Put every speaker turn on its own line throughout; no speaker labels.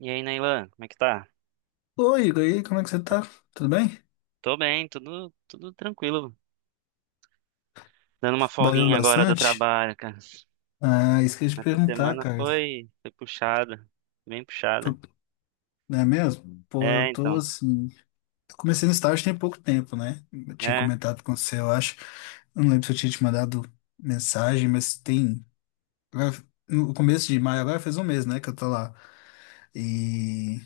E aí, Nailan, como é que tá?
Oi, Igor, e aí, como é que você tá? Tudo bem?
Tô bem, tudo tranquilo. Dando uma
Trabalhando
folguinha agora do
bastante?
trabalho, cara.
Ah, esqueci de
Essa
perguntar,
semana
cara.
foi puxada, bem puxada.
Foi- Não é mesmo? Pô, eu
É,
tô
então,
assim. Eu comecei no estágio tem pouco tempo, né? Eu tinha
é,
comentado com você, eu acho. Eu não lembro se eu tinha te mandado mensagem, mas tem. agora- No começo de maio, agora fez um mês, né, que eu tô lá. E.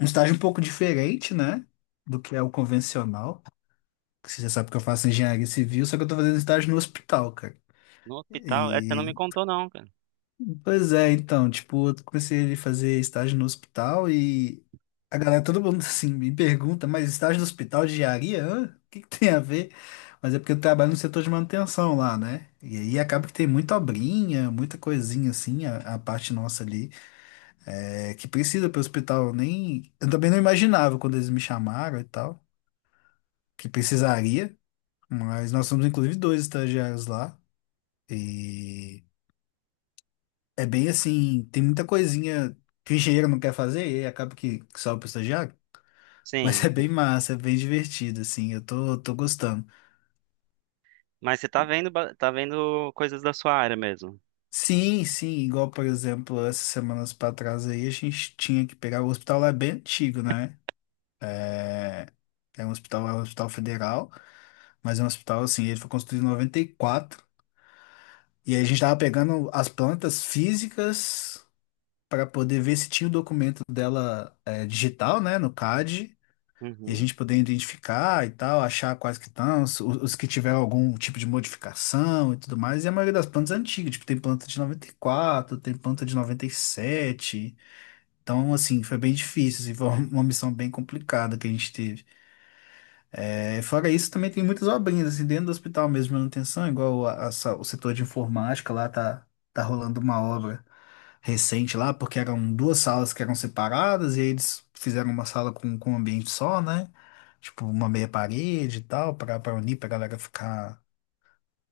Um estágio um pouco diferente, né? Do que é o convencional. Você já sabe que eu faço engenharia civil, só que eu tô fazendo estágio no hospital, cara.
no hospital, você não me
E
contou não, cara.
Pois é, então, tipo, eu comecei a fazer estágio no hospital e a galera, todo mundo assim, me pergunta, mas estágio no hospital de diaria? Hã? O que que tem a ver? Mas é porque eu trabalho no setor de manutenção lá, né? E aí acaba que tem muita obrinha, muita coisinha assim, a parte nossa ali, que precisa para o hospital. Eu Nem, eu também não imaginava quando eles me chamaram e tal, que precisaria, mas nós somos inclusive dois estagiários lá. E É bem assim, tem muita coisinha que o engenheiro não quer fazer e aí acaba que sobra pro estagiário, mas é
Sim,
bem massa, é bem divertido, assim, eu tô gostando.
mas você tá vendo, tá vendo coisas da sua área mesmo.
Sim, sim, igual, por exemplo, essas semanas pra trás aí, a gente tinha que pegar o hospital lá é bem antigo, né? É um hospital federal, mas é um hospital, assim, ele foi construído em 94, e quatro, e aí a gente tava pegando as plantas físicas para poder ver se tinha o documento dela digital, né, no CAD, e a
Uhum.
gente poder identificar e tal, achar quais que estão, os que tiveram algum tipo de modificação e tudo mais. E a maioria das plantas é antiga, tipo, tem planta de 94, tem planta de 97. Então, assim, foi bem difícil, assim, foi uma missão bem complicada que a gente teve. É, fora isso, também tem muitas obrinhas, assim, dentro do hospital mesmo, de manutenção, igual o setor de informática lá tá rolando uma obra recente lá, porque eram duas salas que eram separadas e aí eles fizeram uma sala com um ambiente só, né? Tipo, uma meia parede e tal, para unir, para galera ficar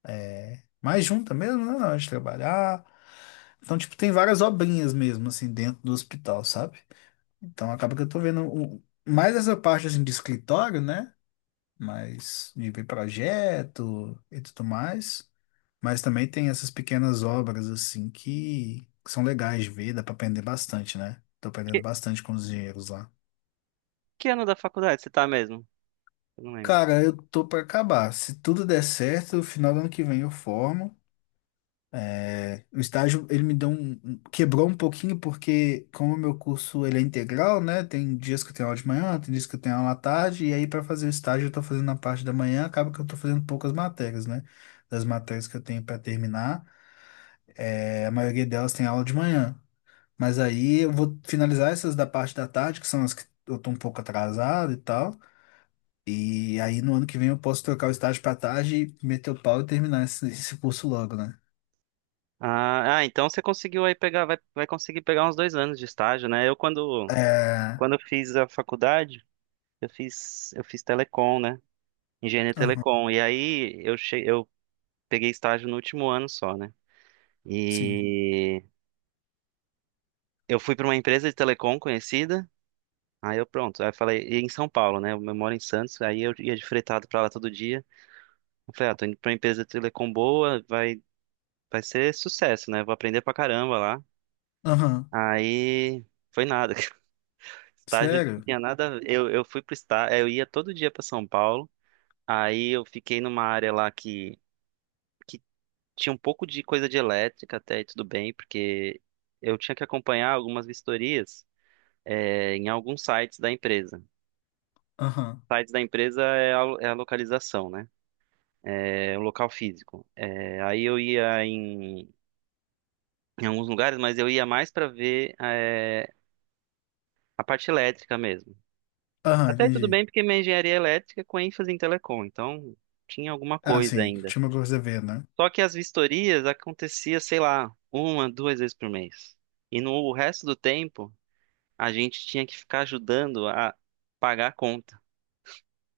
mais junta mesmo, né? Na hora de trabalhar. Então, tipo, tem várias obrinhas mesmo, assim, dentro do hospital, sabe? Então, acaba que eu tô vendo mais essa parte, assim, de escritório, né? Mais de ver projeto e tudo mais. Mas também tem essas pequenas obras assim que são legais de ver, dá pra aprender bastante, né? Tô aprendendo
Que,
bastante com os engenheiros lá.
que ano da faculdade você tá mesmo? Eu não lembro.
Cara, eu tô pra acabar. Se tudo der certo, no final do ano que vem eu formo. O estágio, ele me deu quebrou um pouquinho, porque como o meu curso, ele é integral, né? Tem dias que eu tenho aula de manhã, tem dias que eu tenho aula à tarde, e aí para fazer o estágio eu tô fazendo na parte da manhã, acaba que eu tô fazendo poucas matérias, né? Das matérias que eu tenho para terminar, a maioria delas tem aula de manhã. Mas aí eu vou finalizar essas da parte da tarde, que são as que eu tô um pouco atrasado e tal. E aí no ano que vem eu posso trocar o estágio para tarde, meter o pau e terminar esse, esse curso logo, né?
Ah, então você conseguiu aí pegar, vai conseguir pegar uns 2 anos de estágio, né? Eu, quando,
É.
quando eu fiz a faculdade, eu fiz telecom, né? Engenharia
Aham.
telecom. E aí eu peguei estágio no último ano só, né?
Sim.
E eu fui para uma empresa de telecom conhecida. Aí eu pronto, aí eu falei, e em São Paulo, né? Eu moro em Santos, aí eu ia de fretado para lá todo dia. Eu falei, ah, tô indo pra uma empresa de telecom boa, vai ser sucesso, né? Vou aprender pra caramba lá.
Aham.
Aí foi nada. Estágio não
Sério?
tinha nada a ver. Eu fui pro estágio, eu ia todo dia para São Paulo. Aí eu fiquei numa área lá que tinha um pouco de coisa de elétrica até, e tudo bem, porque eu tinha que acompanhar algumas vistorias, em alguns sites da empresa.
Aham.
Sites da empresa é a, é a localização, né? É o local físico. É, aí eu ia em alguns lugares, mas eu ia mais para ver, a parte elétrica mesmo.
Aham,
Até tudo
entendi.
bem, porque minha engenharia é elétrica, é com ênfase em telecom, então tinha alguma
Ah,
coisa
sim.
ainda.
Tinha uma coisa a ver, né?
Só que as vistorias acontecia, sei lá, uma, 2 vezes por mês. E no resto do tempo, a gente tinha que ficar ajudando a pagar a conta.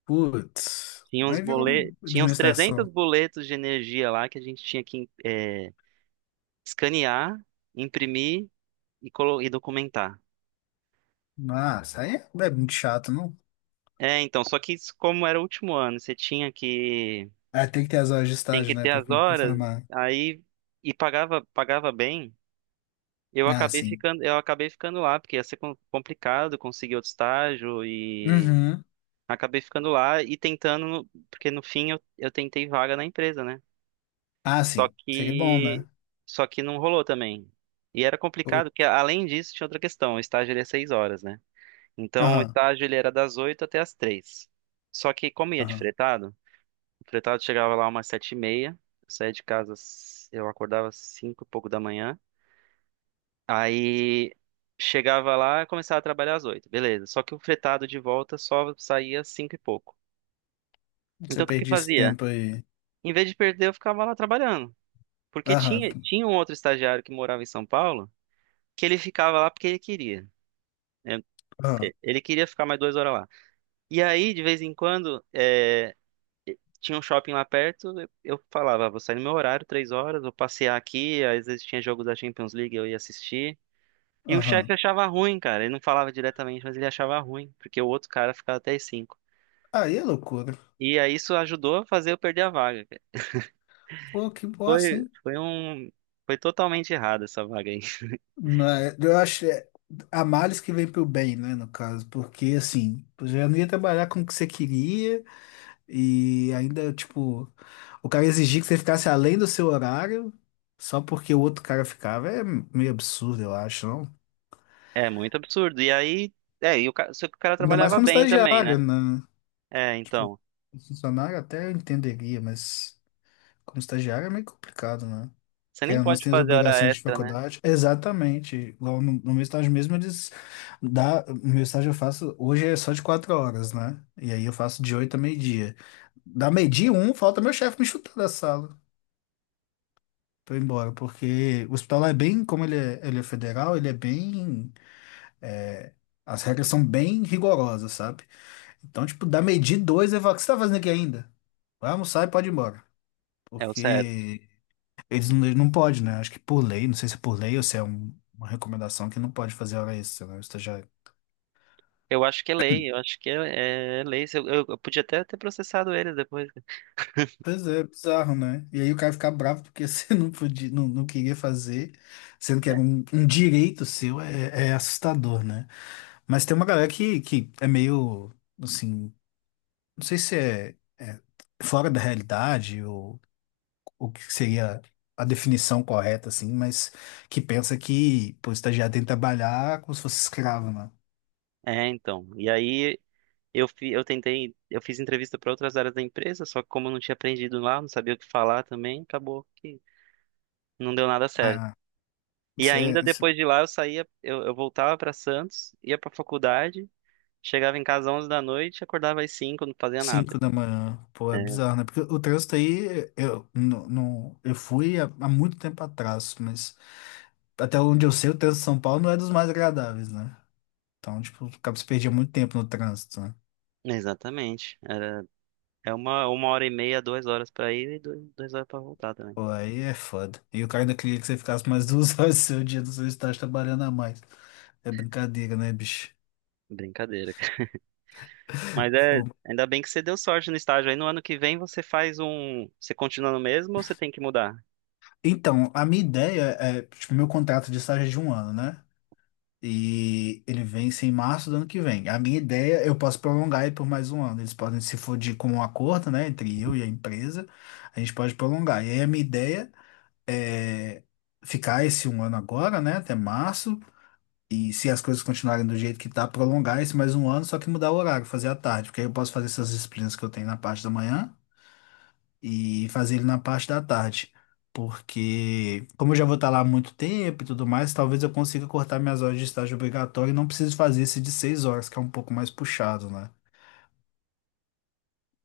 Putz.
Tinha uns
Aí virou
boletos, tinha uns 300
administração.
boletos de energia lá que a gente tinha que escanear, imprimir e documentar.
Ah, isso aí é muito chato, não?
É, então, só que isso, como era o último ano, você tinha que
Ah, tem que ter as horas de
tem
estágio,
que
né?
ter
Pra,
as
pra
horas,
formar.
aí, e pagava bem. Eu
Ah,
acabei
sim.
ficando, eu acabei ficando lá porque ia ser complicado conseguir outro estágio, e
Uhum.
acabei ficando lá e tentando, porque no fim eu tentei vaga na empresa, né?
Ah,
Só
sim. Seria bom,
que
né?
só que não rolou também. E era
Pô.
complicado, porque além disso tinha outra questão: o estágio ele é 6 horas, né? Então o
Aham,
estágio ele era das 8 até as 3. Só que como ia de
aham.
fretado, o fretado chegava lá umas 7h30, eu saía de casa, eu acordava às 5 e pouco da manhã, aí chegava lá e começava a trabalhar às 8, beleza. Só que o fretado de volta só saía às 5 e pouco.
Você
Então o que que eu
perde esse
fazia?
tempo aí.
Em vez de perder, eu ficava lá trabalhando. Porque tinha,
Aham,
tinha um outro estagiário que morava em São Paulo, que ele ficava lá porque ele queria, né?
aham,
É, ele queria ficar mais 2 horas lá. E aí, de vez em quando, tinha um shopping lá perto. Eu falava: "Ah, vou sair no meu horário, 3 horas, vou passear aqui." Às vezes tinha jogo da Champions League, eu ia assistir. E o chefe
aham.
achava ruim, cara. Ele não falava diretamente, mas ele achava ruim, porque o outro cara ficava até as 5.
Aí é loucura.
E aí isso ajudou a fazer eu perder a vaga, cara.
Pô, que bosta,
Foi,
hein?
foi um, foi totalmente errado essa vaga aí.
Mas eu acho há males que vem pro bem, né, no caso, porque assim, tu já não ia trabalhar com o que você queria e ainda, tipo, o cara exigir que você ficasse além do seu horário só porque o outro cara ficava é meio absurdo, eu acho, não?
É muito absurdo. E aí, só que o cara
Ainda mais
trabalhava
como
bem também,
estagiário,
né?
né?
É,
Tipo,
então.
funcionário até eu entenderia, mas. Como estagiário é meio complicado, né?
Você
Porque
nem
nós
pode
temos
fazer hora
obrigações de
extra, né?
faculdade. Exatamente. Igual no, no meu estágio mesmo, meu estágio eu faço, hoje é só de 4 horas, né? E aí eu faço de oito a meio-dia. Da meio-dia um, falta meu chefe me chutar da sala. Tô embora, porque o hospital lá é bem, como ele é federal, ele é bem, é, as regras são bem rigorosas, sabe? Então, tipo, da meio-dia e dois, eu falo, o que você tá fazendo aqui ainda? Vai almoçar e pode ir embora.
É o certo.
Porque eles não, não pode, né? Acho que por lei, não sei se é por lei ou se é uma recomendação que não pode fazer hora extra, né? O estagiário.
Eu acho que é lei, eu acho que é lei. Se eu podia até ter processado eles depois.
Pois é, bizarro, né? E aí o cara ficar bravo porque você não podia, não, não queria fazer, sendo que era um direito seu, é assustador, né? Mas tem uma galera que é meio, assim, não sei se é fora da realidade ou o que seria a definição correta, assim, mas que pensa que, pô, o estagiário tem que trabalhar como se fosse escravo, né?
É, então. E aí eu tentei, eu fiz entrevista para outras áreas da empresa, só que como eu não tinha aprendido lá, não sabia o que falar também, acabou que não deu nada certo. E ainda,
Ah,
depois de lá eu saía, eu voltava para Santos, ia para faculdade, chegava em casa às 11 da noite, acordava às cinco, não fazia nada.
cinco da manhã, pô, é
É,
bizarro, né? Porque o trânsito aí, não, eu fui há muito tempo atrás, mas até onde eu sei, o trânsito de São Paulo não é dos mais agradáveis, né? Então, tipo, acaba se perdia muito tempo no trânsito, né?
exatamente. Era É uma hora e meia, 2 horas pra ir, e 2 horas pra voltar também.
Pô, aí é foda. E o cara ainda queria que você ficasse mais duas horas do seu dia do seu estágio trabalhando a mais. É brincadeira, né, bicho?
Brincadeira, cara. Mas
Pô.
ainda bem que você deu sorte no estágio. Aí no ano que vem você faz um. Você continua no mesmo ou você tem que mudar?
Então, a minha ideia é, tipo, meu contrato de estágio é de um ano, né? E ele vence em março do ano que vem. A minha ideia, eu posso prolongar ele por mais um ano. Eles podem, se for de com um acordo, né, entre eu e a empresa, a gente pode prolongar. E aí a minha ideia é ficar esse um ano agora, né, até março. E se as coisas continuarem do jeito que tá, prolongar esse mais um ano, só que mudar o horário, fazer à tarde, porque aí eu posso fazer essas disciplinas que eu tenho na parte da manhã e fazer ele na parte da tarde. Porque, como eu já vou estar lá há muito tempo e tudo mais, talvez eu consiga cortar minhas horas de estágio obrigatório e não preciso fazer esse de 6 horas, que é um pouco mais puxado, né?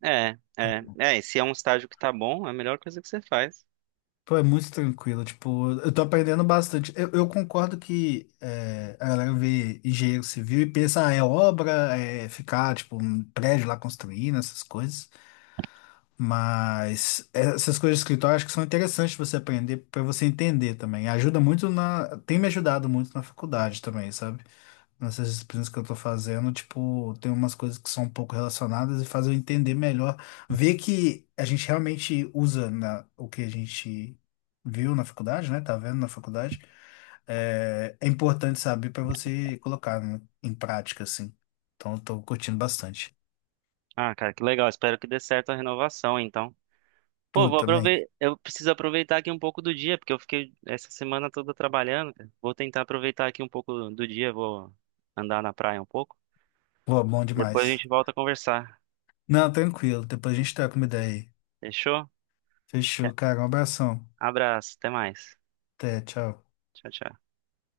É, é. É, e se é um estágio que tá bom, é a melhor coisa que você faz.
Pô, é muito tranquilo, tipo, eu tô aprendendo bastante. Eu concordo que é, a galera vê engenheiro civil e pensa, ah, é obra, é ficar, tipo, um prédio lá construindo, essas coisas. Mas essas coisas de escritório acho que são interessantes você aprender para você entender também. Ajuda muito na. Tem me ajudado muito na faculdade também, sabe? Nessas disciplinas que eu tô fazendo, tipo, tem umas coisas que são um pouco relacionadas e faz eu entender melhor, ver que a gente realmente usa na, o que a gente viu na faculdade, né? Tá vendo na faculdade. É, é importante saber para você colocar né, em prática, assim. Então, eu tô curtindo bastante.
Ah, cara, que legal. Espero que dê certo a renovação, então. Pô,
Pô,
vou
também.
aproveitar. Eu preciso aproveitar aqui um pouco do dia, porque eu fiquei essa semana toda trabalhando, cara. Vou tentar aproveitar aqui um pouco do dia, vou andar na praia um pouco.
Pô, bom
Depois a
demais.
gente volta a conversar.
Não, tranquilo. Depois a gente troca uma ideia aí.
Fechou?
Fechou, cara. Um abração.
Abraço, até mais.
Até, tchau.
Tchau, tchau.